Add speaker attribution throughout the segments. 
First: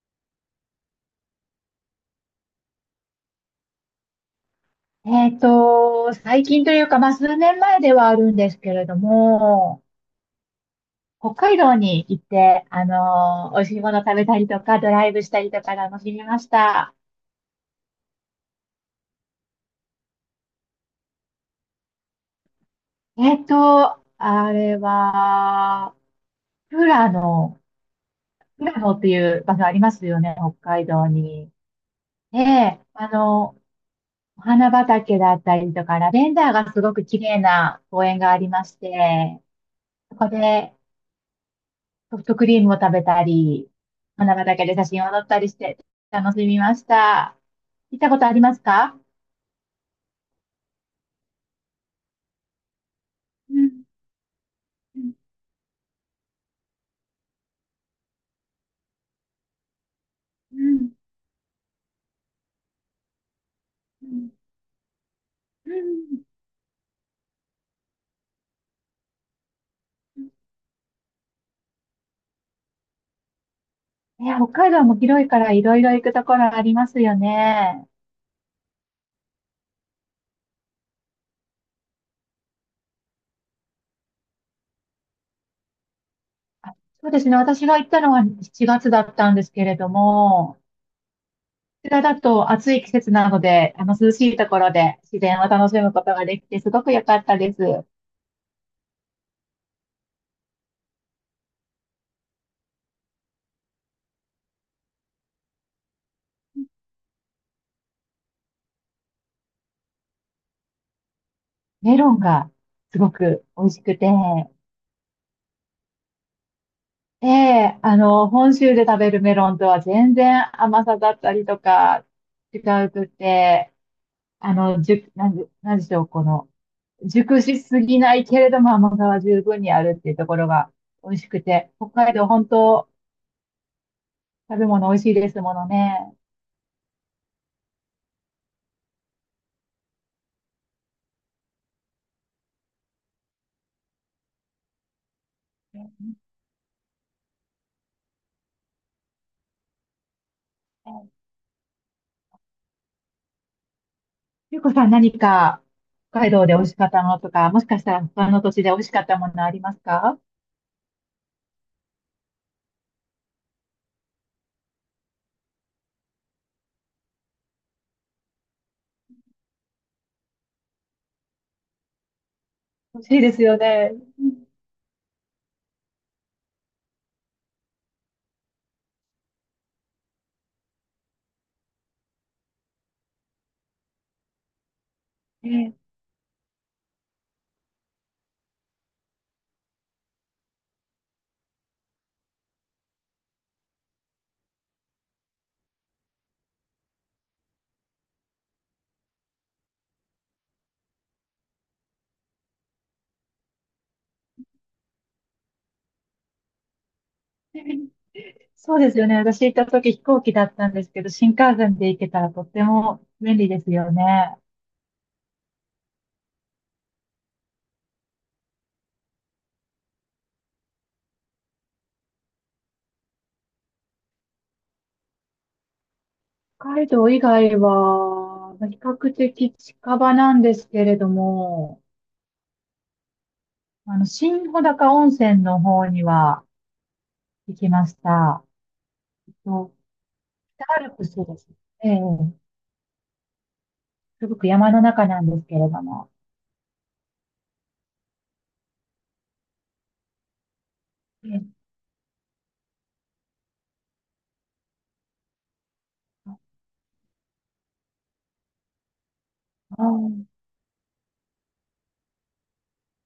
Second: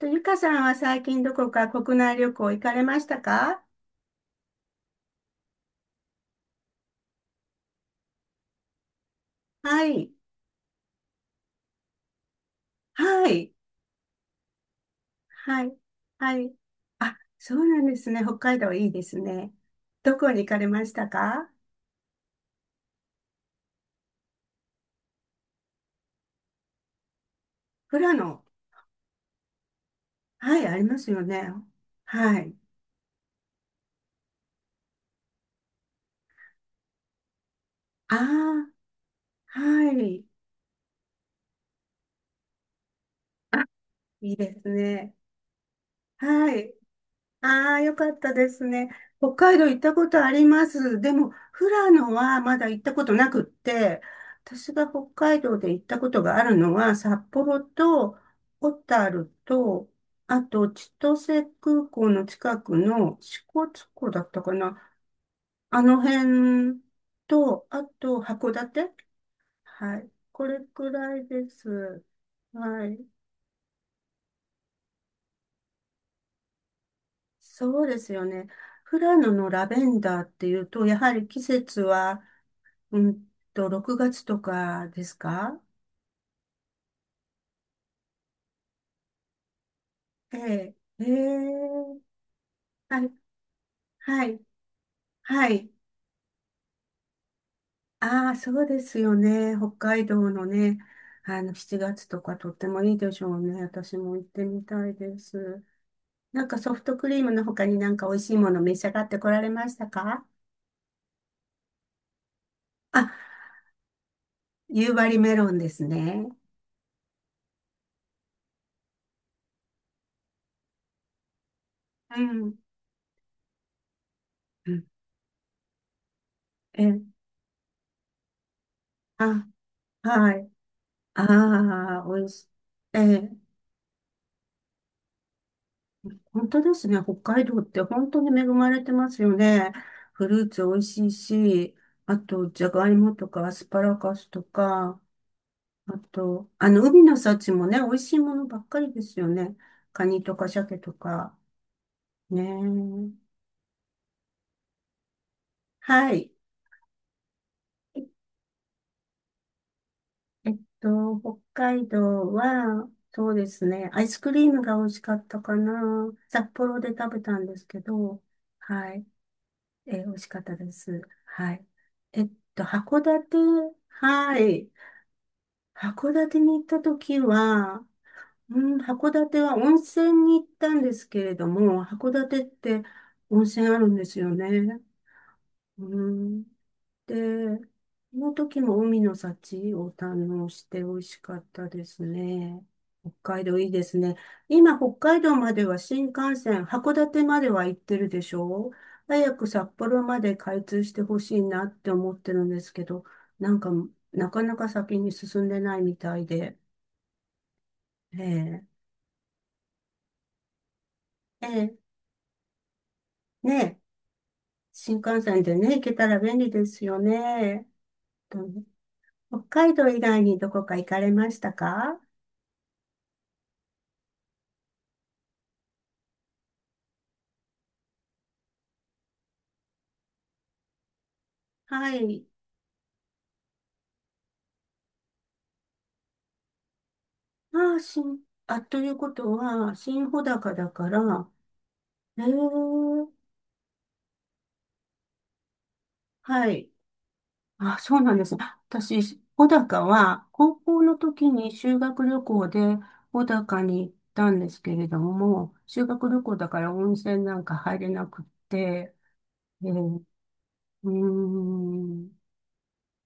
Speaker 1: と、ゆかさんは最近どこか国内旅行行かれましたか？
Speaker 2: 最近というか、まあ、数年前ではあるんですけれども、
Speaker 1: はい。
Speaker 2: 北海道に行って、
Speaker 1: はい。
Speaker 2: 美味しいもの食べたりとか、ドライブしたりと
Speaker 1: は
Speaker 2: か
Speaker 1: い。
Speaker 2: 楽しみ
Speaker 1: は
Speaker 2: まし
Speaker 1: い。
Speaker 2: た。
Speaker 1: あ、そうなんですね。北海道いいですね。どこに行かれましたか？
Speaker 2: あれは、富良野、
Speaker 1: 富良野。
Speaker 2: 富良野っていう場所ありますよね、北
Speaker 1: はい、あり
Speaker 2: 海
Speaker 1: ま
Speaker 2: 道
Speaker 1: すよ
Speaker 2: に。
Speaker 1: ね。はい。
Speaker 2: で、お花畑だったりとか、ラベンダーがすごく綺麗な公園がありまし
Speaker 1: あ
Speaker 2: て、
Speaker 1: あ、は
Speaker 2: そ
Speaker 1: い。
Speaker 2: こで、ソフトクリームを食べた
Speaker 1: あ、
Speaker 2: り、
Speaker 1: い
Speaker 2: 花
Speaker 1: いで
Speaker 2: 畑
Speaker 1: す
Speaker 2: で写真を
Speaker 1: ね。
Speaker 2: 撮ったりして楽し
Speaker 1: は
Speaker 2: み
Speaker 1: い。
Speaker 2: ました。
Speaker 1: ああ、よ
Speaker 2: 行っ
Speaker 1: か
Speaker 2: たこ
Speaker 1: っ
Speaker 2: とあ
Speaker 1: た
Speaker 2: り
Speaker 1: で
Speaker 2: ます
Speaker 1: すね。
Speaker 2: か？
Speaker 1: 北海道行ったことあります。でも、富良野はまだ行ったことなくっ
Speaker 2: うん、
Speaker 1: て、私が
Speaker 2: う
Speaker 1: 北
Speaker 2: ん、
Speaker 1: 海道で行ったことがあるのは、札幌と小樽と、あ
Speaker 2: う
Speaker 1: と千
Speaker 2: ん、
Speaker 1: 歳空港の近くの支笏
Speaker 2: う
Speaker 1: 湖だっ
Speaker 2: ん、
Speaker 1: たかな。
Speaker 2: う
Speaker 1: あの
Speaker 2: ん。
Speaker 1: 辺と、あと函館。はい。これくらいです。はい。
Speaker 2: いや、北海道も広いからいろいろ行くところありますよ
Speaker 1: そう
Speaker 2: ね。
Speaker 1: ですよね。富良野のラベンダーっていうと、やはり季節は、うん6月とかですか？
Speaker 2: あ、そうですね。私が行ったのは7月だったんですけれど
Speaker 1: え
Speaker 2: も、
Speaker 1: え、え
Speaker 2: こち
Speaker 1: え、
Speaker 2: らだと暑い季
Speaker 1: はい、
Speaker 2: 節なので、あの涼し
Speaker 1: は
Speaker 2: い
Speaker 1: い、
Speaker 2: ところで自然を
Speaker 1: は
Speaker 2: 楽
Speaker 1: い。
Speaker 2: しむことができてすごく良かったです。
Speaker 1: ああ、そうですよね。北海道のね、7月とかとってもいいでしょうね。私も行ってみたいです。なんかソフトクリームの他になんか美味しいもの召し上がってこられましたか？
Speaker 2: メロンがす
Speaker 1: あ、
Speaker 2: ごく美味しくて、
Speaker 1: 夕張メロンですね。
Speaker 2: ええ、本州で食べるメロンとは全然甘さだったりとか
Speaker 1: うん。
Speaker 2: 違うくて、あ
Speaker 1: う
Speaker 2: の、
Speaker 1: ん、
Speaker 2: じゅ、なんで、なんでしょう、この、
Speaker 1: ええ、
Speaker 2: 熟しすぎないけれども甘さは十
Speaker 1: あ、
Speaker 2: 分にあるっていうと
Speaker 1: は
Speaker 2: ころ
Speaker 1: い。
Speaker 2: が美味しくて、北
Speaker 1: ああ、
Speaker 2: 海
Speaker 1: 美
Speaker 2: 道
Speaker 1: 味し
Speaker 2: 本
Speaker 1: い。
Speaker 2: 当
Speaker 1: ええ。
Speaker 2: 食べ物美味しいですものね。
Speaker 1: 本当ですね。北海道って本当に恵まれてますよね。フルーツ美味しいし、あと、じゃがいもとかアスパラガスとか、あ
Speaker 2: ね、
Speaker 1: と、海の幸もね、美味しいものばっかりですよね。カニとか鮭とか。ねえ。
Speaker 2: ゆうこさん何か
Speaker 1: は
Speaker 2: 北
Speaker 1: い。
Speaker 2: 海道で美味しかったものとか、もしかした
Speaker 1: え
Speaker 2: ら他の土地で美味しかったものありますか？
Speaker 1: 北海道は、そうですね。アイスクリームが美味しかったかな。札幌で食べたんですけど、はい。美味しかったです。はい。えっ函
Speaker 2: 欲しいで
Speaker 1: 館、
Speaker 2: すよね。
Speaker 1: はい。函館に行った時は、うん、函館は温泉に行ったんですけれども、函館って温泉あるんですよね。うん。で、その時も海の幸を堪能して美味しかったですね。北海道いいですね。今、北海道までは新幹線、函館までは行ってるでしょう？早く札幌まで開通してほしいなって思ってるんですけど、なんか、なかなか先に進んでないみたいで。ええ、
Speaker 2: そうですよね。私行った時飛行機だったんですけど、新
Speaker 1: え
Speaker 2: 幹線
Speaker 1: え、
Speaker 2: で行けたらとっても便利
Speaker 1: ね
Speaker 2: です
Speaker 1: え、
Speaker 2: よね。
Speaker 1: 新幹線でね、行けたら便利ですよね。とね。北海道以外にどこか行かれましたか？
Speaker 2: 北海道以外は、比較的近場なんですけれども、
Speaker 1: はい。
Speaker 2: 新穂高温泉の方には行き
Speaker 1: ああ、
Speaker 2: ました。
Speaker 1: あ、ということ
Speaker 2: と、
Speaker 1: は、新穂高だ
Speaker 2: 北ア
Speaker 1: か
Speaker 2: ルプス
Speaker 1: ら、
Speaker 2: です。ええ、
Speaker 1: ええ、
Speaker 2: すごく山の中なんですけれども。
Speaker 1: はい。あ、そうなんですね。私、穂高は、高校の
Speaker 2: え
Speaker 1: 時に
Speaker 2: え、
Speaker 1: 修学旅行で穂高に行ったんですけれども、修学旅行
Speaker 2: あ
Speaker 1: だから温泉なんか入れなくって、ええ、う
Speaker 2: ー、
Speaker 1: ーん、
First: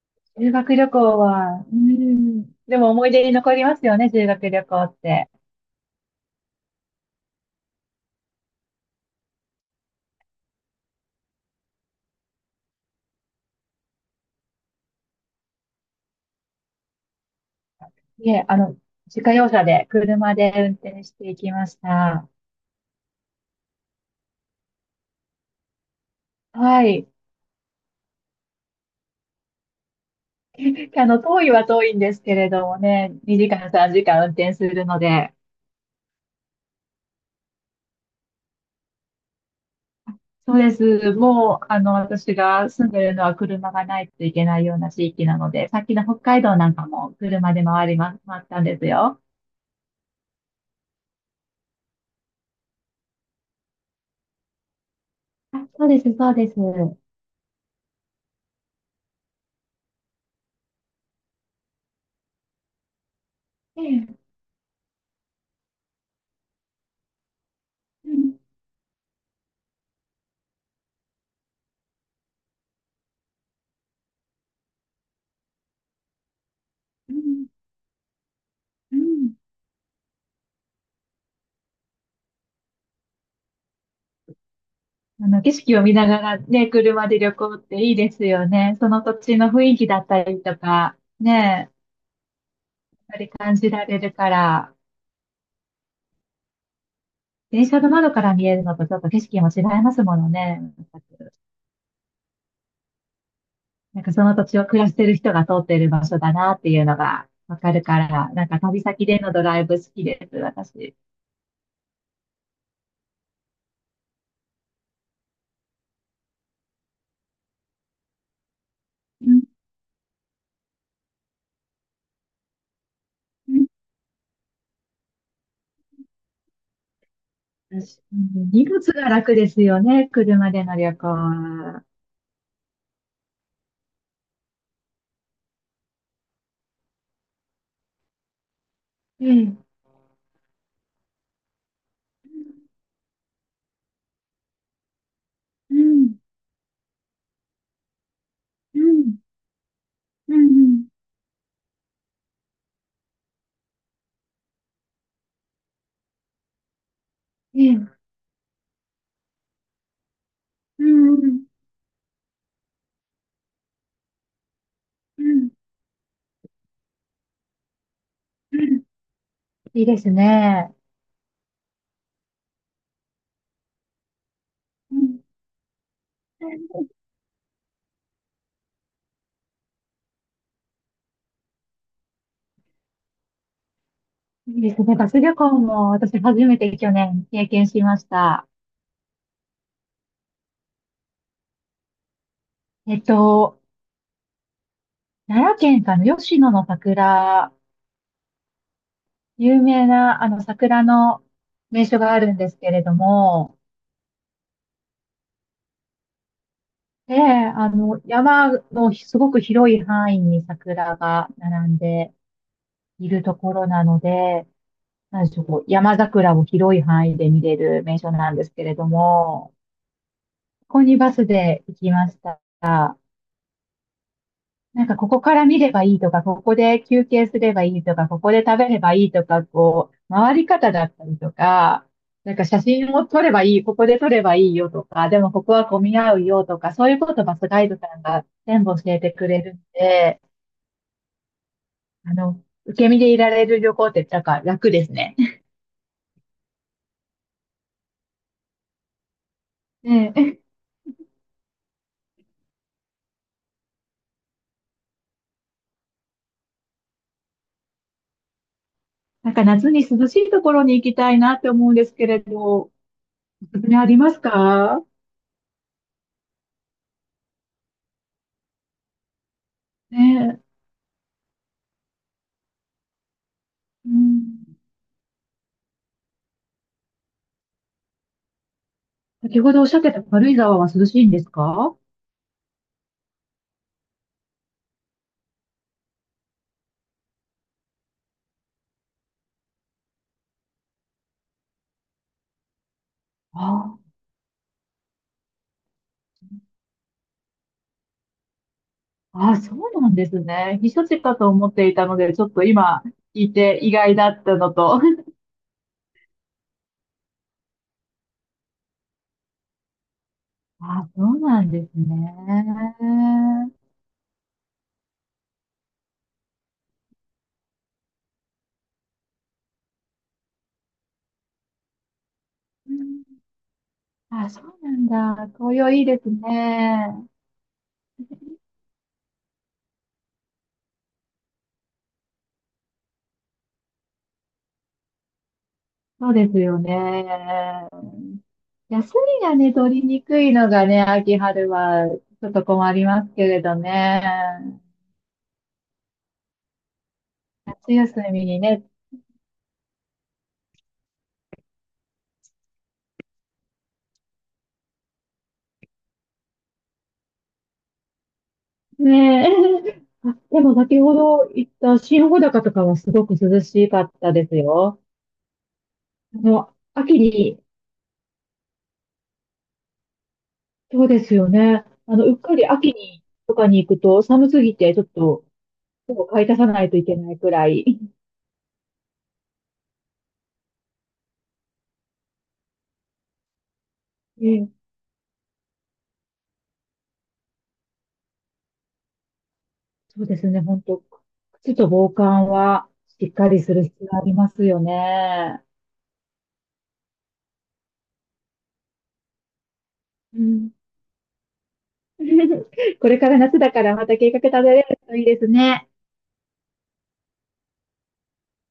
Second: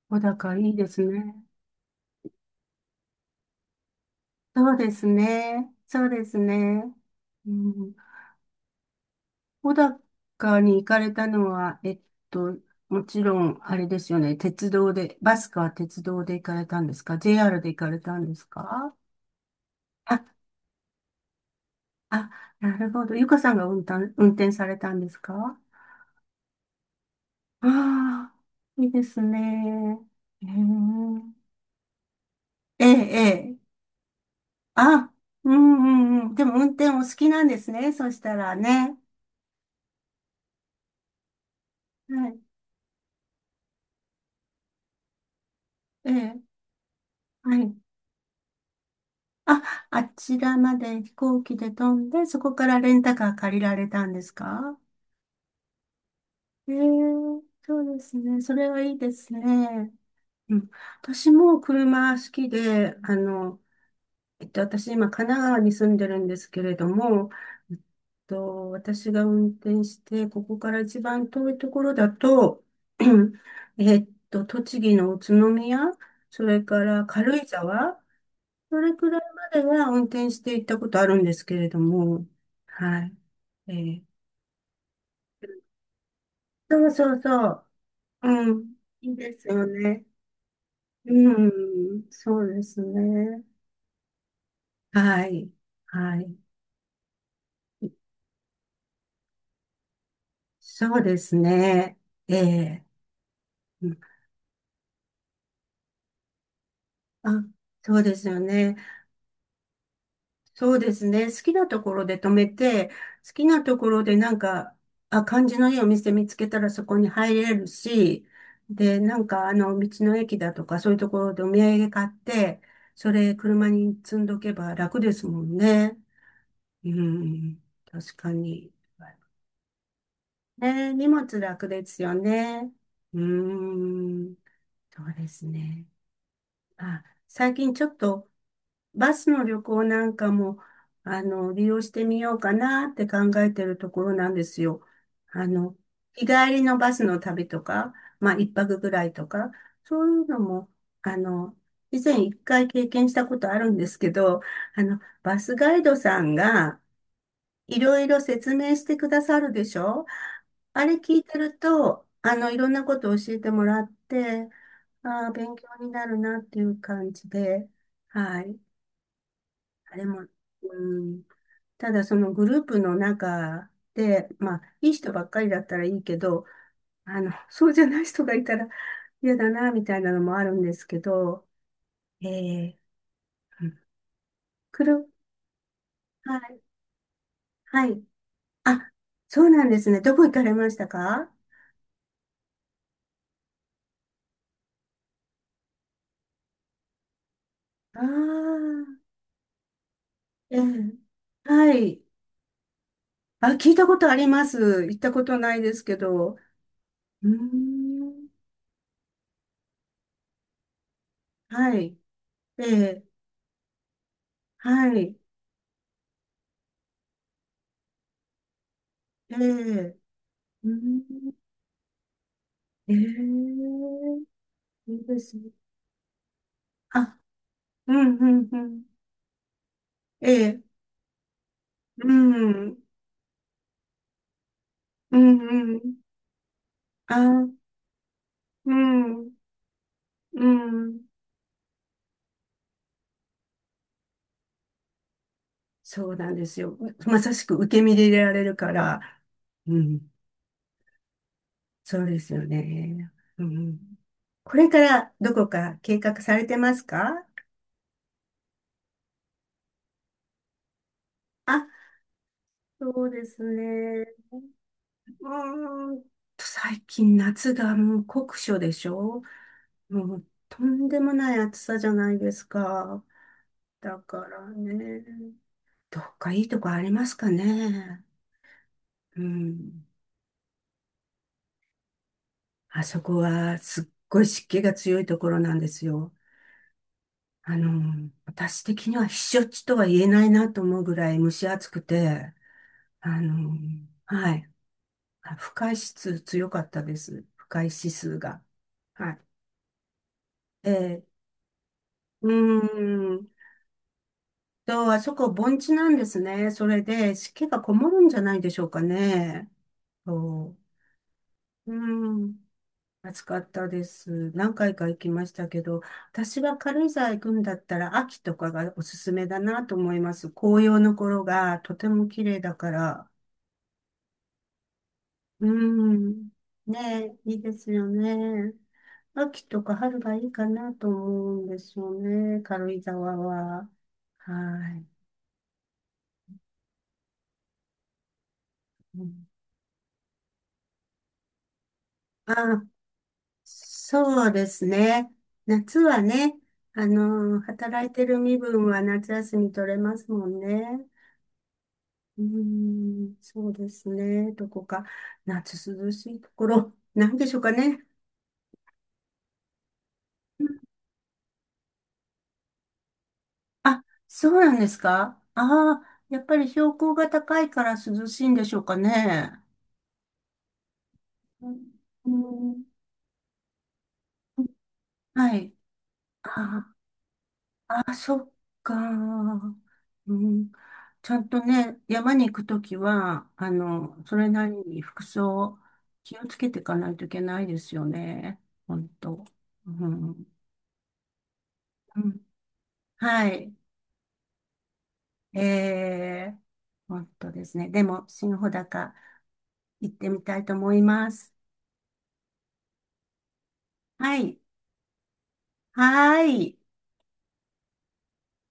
Speaker 1: 穂
Speaker 2: 修
Speaker 1: 高いい
Speaker 2: 学
Speaker 1: で
Speaker 2: 旅
Speaker 1: す
Speaker 2: 行
Speaker 1: ね。
Speaker 2: は、うん、でも思い出に残りますよね、修学旅
Speaker 1: そう
Speaker 2: 行
Speaker 1: で
Speaker 2: っ
Speaker 1: す
Speaker 2: て。
Speaker 1: ね。そうですね。うん。小高に行かれたのは、と、もちろん、あれですよね。鉄道で、バスか鉄道で行かれたんですか ?JR で行かれたん
Speaker 2: い
Speaker 1: で
Speaker 2: え、
Speaker 1: すか？
Speaker 2: 自家用車で、
Speaker 1: あ、
Speaker 2: 車で運転していきました。
Speaker 1: あ、なるほど。ゆかさんが運転されたんですか？
Speaker 2: はい。
Speaker 1: ああー、いいですね。へ
Speaker 2: 遠いは遠いんですけれども
Speaker 1: ええ
Speaker 2: ね、
Speaker 1: え、え
Speaker 2: 2時間、
Speaker 1: え。
Speaker 2: 3時間運転するの
Speaker 1: あ、
Speaker 2: で、
Speaker 1: うんうんうん。でも運転お好きなんですね。そしたらね。
Speaker 2: そうです。もう、
Speaker 1: は
Speaker 2: 私
Speaker 1: い。
Speaker 2: が住んでるのは車がないといけないような地域なので、さっきの
Speaker 1: え
Speaker 2: 北
Speaker 1: え、
Speaker 2: 海道なんかも車
Speaker 1: は
Speaker 2: で
Speaker 1: い。
Speaker 2: 回りま、回ったんですよ。
Speaker 1: あ、あちらまで飛行機で飛んで、そこからレンタカー借りられたんですか？
Speaker 2: あ、そうです、そうです。
Speaker 1: ええ、 そうですね。それはいいですね。うん。私も車好きで、
Speaker 2: ええ、
Speaker 1: 私今神奈川に住んでるんですけれども、
Speaker 2: うん、
Speaker 1: 私が運転して、ここから一番遠いところだと、栃木の宇都宮、それから
Speaker 2: う
Speaker 1: 軽井
Speaker 2: ん、
Speaker 1: 沢、それ
Speaker 2: う
Speaker 1: くらい
Speaker 2: ん。
Speaker 1: までは運転して行ったことあるんですけれども、はい。えー
Speaker 2: 景色を見ながらね、
Speaker 1: そう
Speaker 2: 車
Speaker 1: そ
Speaker 2: で
Speaker 1: う
Speaker 2: 旅
Speaker 1: そ
Speaker 2: 行っ
Speaker 1: う。
Speaker 2: ていいですよ
Speaker 1: うん。
Speaker 2: ね。その
Speaker 1: い
Speaker 2: 土
Speaker 1: い
Speaker 2: 地
Speaker 1: で
Speaker 2: の
Speaker 1: す
Speaker 2: 雰
Speaker 1: よ
Speaker 2: 囲気だ
Speaker 1: ね。
Speaker 2: ったりとか、ね、
Speaker 1: うん。そうですね。
Speaker 2: 感じられるから、
Speaker 1: はい。はい。
Speaker 2: 電車の窓から見えるのとちょっと景色も違いますものね。
Speaker 1: そうですね。ええ、うん。
Speaker 2: なんかその土地を暮らしてる人が通ってる場所だなっていうのが
Speaker 1: あ、
Speaker 2: わかる
Speaker 1: そ
Speaker 2: か
Speaker 1: うです
Speaker 2: ら、
Speaker 1: よ
Speaker 2: なんか
Speaker 1: ね。
Speaker 2: 旅先でのドライブ好きです、
Speaker 1: そうで
Speaker 2: 私。
Speaker 1: すね。好きなところで止めて、好きなところでなんか、あ、感じのいいお店見つけたらそこに入れるし、で、なん
Speaker 2: うん、
Speaker 1: か道の駅だとかそういうところでお土産買って、それ
Speaker 2: うん。
Speaker 1: 車に積んどけば楽ですもんね。うん、
Speaker 2: 私
Speaker 1: 確か
Speaker 2: 荷
Speaker 1: に。
Speaker 2: 物が楽ですよね、車での旅
Speaker 1: ね、
Speaker 2: 行
Speaker 1: 荷物楽で
Speaker 2: は。
Speaker 1: すよね。うーん、そうですね。あ、最近ちょっとバ
Speaker 2: え
Speaker 1: スの旅
Speaker 2: え、
Speaker 1: 行なんかも、利用してみようかなって考えてるところなんですよ。あ
Speaker 2: う
Speaker 1: の、
Speaker 2: ん、
Speaker 1: 日帰りのバスの旅とか、まあ、一
Speaker 2: う
Speaker 1: 泊ぐらい
Speaker 2: ん、
Speaker 1: とか、そういう
Speaker 2: うん、
Speaker 1: の
Speaker 2: う
Speaker 1: も、
Speaker 2: ん。
Speaker 1: あの、以前一回経験したことあるんですけど、バスガイドさんが
Speaker 2: え
Speaker 1: いろ
Speaker 2: え、
Speaker 1: いろ説明してくださるでしょ？
Speaker 2: う
Speaker 1: あれ聞
Speaker 2: ん、
Speaker 1: い
Speaker 2: う
Speaker 1: て
Speaker 2: ん、
Speaker 1: ると、いろんなことを教えてもらって、
Speaker 2: う
Speaker 1: ああ、
Speaker 2: ん、
Speaker 1: 勉強になるなっていう感じで、は
Speaker 2: う
Speaker 1: い。
Speaker 2: ん。いい
Speaker 1: あ
Speaker 2: で
Speaker 1: れ
Speaker 2: す
Speaker 1: も、
Speaker 2: ね。
Speaker 1: うん、ただそのグループの中で、まあ、いい
Speaker 2: う
Speaker 1: 人
Speaker 2: ん。
Speaker 1: ばっかりだったらいいけど、そうじゃない人がいたら嫌だな、みたいなのもあるんですけど、えー、うん、
Speaker 2: いいです
Speaker 1: く
Speaker 2: ね。バ
Speaker 1: る、
Speaker 2: ス旅行も私
Speaker 1: は
Speaker 2: 初め
Speaker 1: い、
Speaker 2: て去年経験し
Speaker 1: は
Speaker 2: ま
Speaker 1: い。
Speaker 2: した。
Speaker 1: あ、そうなんですね。どこ行かれましたか？
Speaker 2: えっと、奈良県かの吉野の桜、
Speaker 1: ああー、
Speaker 2: 有名なあの
Speaker 1: ええ、
Speaker 2: 桜の
Speaker 1: は
Speaker 2: 名所
Speaker 1: い。
Speaker 2: があるんですけれど
Speaker 1: あ、
Speaker 2: も、
Speaker 1: 聞いたことあります。行ったことないですけど。
Speaker 2: で、
Speaker 1: うー
Speaker 2: あの
Speaker 1: ん、
Speaker 2: 山のすごく広い範囲に桜が並ん
Speaker 1: はい。
Speaker 2: で
Speaker 1: ええ、
Speaker 2: いるところなので、
Speaker 1: はい。
Speaker 2: なんでしょう、こう山桜を広い範囲で見れる名所なんですけれど
Speaker 1: え
Speaker 2: も、
Speaker 1: え、うー
Speaker 2: ここにバス
Speaker 1: ん、
Speaker 2: で行きました。
Speaker 1: ええ、
Speaker 2: なん
Speaker 1: い
Speaker 2: か
Speaker 1: い
Speaker 2: こ
Speaker 1: で
Speaker 2: こか
Speaker 1: す
Speaker 2: ら
Speaker 1: ね。
Speaker 2: 見ればいいとか、ここで休
Speaker 1: あ、
Speaker 2: 憩すればいい
Speaker 1: う
Speaker 2: とか、
Speaker 1: ん
Speaker 2: こ
Speaker 1: う
Speaker 2: こで
Speaker 1: んう
Speaker 2: 食べれ
Speaker 1: ん。
Speaker 2: ばいいとか、こう、
Speaker 1: え
Speaker 2: 回り
Speaker 1: え、
Speaker 2: 方だったりとか、
Speaker 1: う
Speaker 2: なんか写
Speaker 1: ん、
Speaker 2: 真を撮ればいい、ここで撮ればいいよとか、
Speaker 1: う
Speaker 2: でも
Speaker 1: ん
Speaker 2: ここは
Speaker 1: う
Speaker 2: 混
Speaker 1: ん。
Speaker 2: み合うよとか、そういうことバスガ
Speaker 1: あ、
Speaker 2: イドさんが全
Speaker 1: う
Speaker 2: 部教えてく
Speaker 1: ん、
Speaker 2: れるんで、
Speaker 1: うん。
Speaker 2: 受け身でいられる旅行ってなんか楽ですね。
Speaker 1: そうなんですよ。まさしく受け身で入れられるから、う
Speaker 2: ね
Speaker 1: ん、
Speaker 2: え。
Speaker 1: そうですよね。うん。これからどこか計画されてますか？
Speaker 2: なんか夏に涼しいところに行きたいなって思
Speaker 1: あ、
Speaker 2: うんですけれど、お
Speaker 1: そうです
Speaker 2: すすめあり
Speaker 1: ね。
Speaker 2: ますか？
Speaker 1: うーんと、最近夏がもう酷暑でしょ？
Speaker 2: ね
Speaker 1: もう
Speaker 2: え、
Speaker 1: とんでもない暑さじゃないですか。
Speaker 2: う
Speaker 1: だから
Speaker 2: ん。
Speaker 1: ね、どっかいいとこありますかね。う
Speaker 2: 先ほどおっしゃっ
Speaker 1: ん。
Speaker 2: てた軽井沢は涼しいんですか？
Speaker 1: あそこはすっごい湿気が強いところなんですよ。私的には避暑地とは言えないなと思うぐらい蒸し暑くて、あの、
Speaker 2: ああ
Speaker 1: はい。あ、不快指数強かったです。不快指数が。はい。
Speaker 2: あ、そうなんですね。
Speaker 1: え
Speaker 2: 避暑地
Speaker 1: え、
Speaker 2: かと思っていたので、ち
Speaker 1: う
Speaker 2: ょっと今
Speaker 1: ー
Speaker 2: 聞
Speaker 1: ん。
Speaker 2: いて意外だったのと。
Speaker 1: と、あそ こ盆地なんですね。それで湿気がこもるんじゃないでしょうかね。そ
Speaker 2: あ、そうなんです
Speaker 1: う。うーん。暑か
Speaker 2: ね。
Speaker 1: ったです。何回か行きましたけど、私は軽井沢行くんだったら秋とかがおすすめだなと思います。紅葉の頃がとても綺麗だか
Speaker 2: うん。
Speaker 1: ら。
Speaker 2: あ、そうなんだ。
Speaker 1: う
Speaker 2: 紅葉いいです
Speaker 1: ん。ね
Speaker 2: ね。
Speaker 1: え、いいですよね。秋とか春がいいかなと思うんですよね。軽井沢は。はい。
Speaker 2: そうですよね。休
Speaker 1: う
Speaker 2: み
Speaker 1: ん、
Speaker 2: がね、取りにくいのがね、秋春はちょっと
Speaker 1: あ、
Speaker 2: 困りますけれど
Speaker 1: そうで
Speaker 2: ね。
Speaker 1: すね。夏はね、
Speaker 2: 夏
Speaker 1: 働いて
Speaker 2: 休
Speaker 1: る
Speaker 2: み
Speaker 1: 身
Speaker 2: にね。
Speaker 1: 分は夏休み取れますもんね。うーん、そうですね。どこか、夏涼しいところ、なんでしょうかね。
Speaker 2: ねえ。あ、で
Speaker 1: う
Speaker 2: も
Speaker 1: ん、
Speaker 2: 先ほど言った新穂高とかはすごく涼しか
Speaker 1: あ、
Speaker 2: ったで
Speaker 1: そ
Speaker 2: す
Speaker 1: うなんです
Speaker 2: よ。
Speaker 1: か、ああ、や
Speaker 2: あ
Speaker 1: っぱり
Speaker 2: の、
Speaker 1: 標高
Speaker 2: 秋
Speaker 1: が高
Speaker 2: に、
Speaker 1: いから涼しいんでしょうかね。
Speaker 2: そうですよ
Speaker 1: うん
Speaker 2: ね。うっかり
Speaker 1: うん、
Speaker 2: 秋にとかに行くと寒すぎてちょっと
Speaker 1: はい。
Speaker 2: 手を買い足さな
Speaker 1: あ
Speaker 2: いといけないくらい。
Speaker 1: あ、そっか。うん、ちゃんとね、山に行くときは、それな
Speaker 2: え
Speaker 1: り
Speaker 2: え、
Speaker 1: に服装、気をつけていかないといけないですよね。本当。う
Speaker 2: そうで
Speaker 1: ん、
Speaker 2: すね、本当靴と防
Speaker 1: うん、
Speaker 2: 寒はしっ
Speaker 1: は
Speaker 2: かりす
Speaker 1: い。
Speaker 2: る必要がありますよ
Speaker 1: え
Speaker 2: ね。
Speaker 1: え、本当ですね。でも、新穂高行って
Speaker 2: う
Speaker 1: みたい
Speaker 2: ん。
Speaker 1: と思います。
Speaker 2: これから夏だからまた計
Speaker 1: は
Speaker 2: 画立
Speaker 1: い。
Speaker 2: てれるといいですね。
Speaker 1: はーい。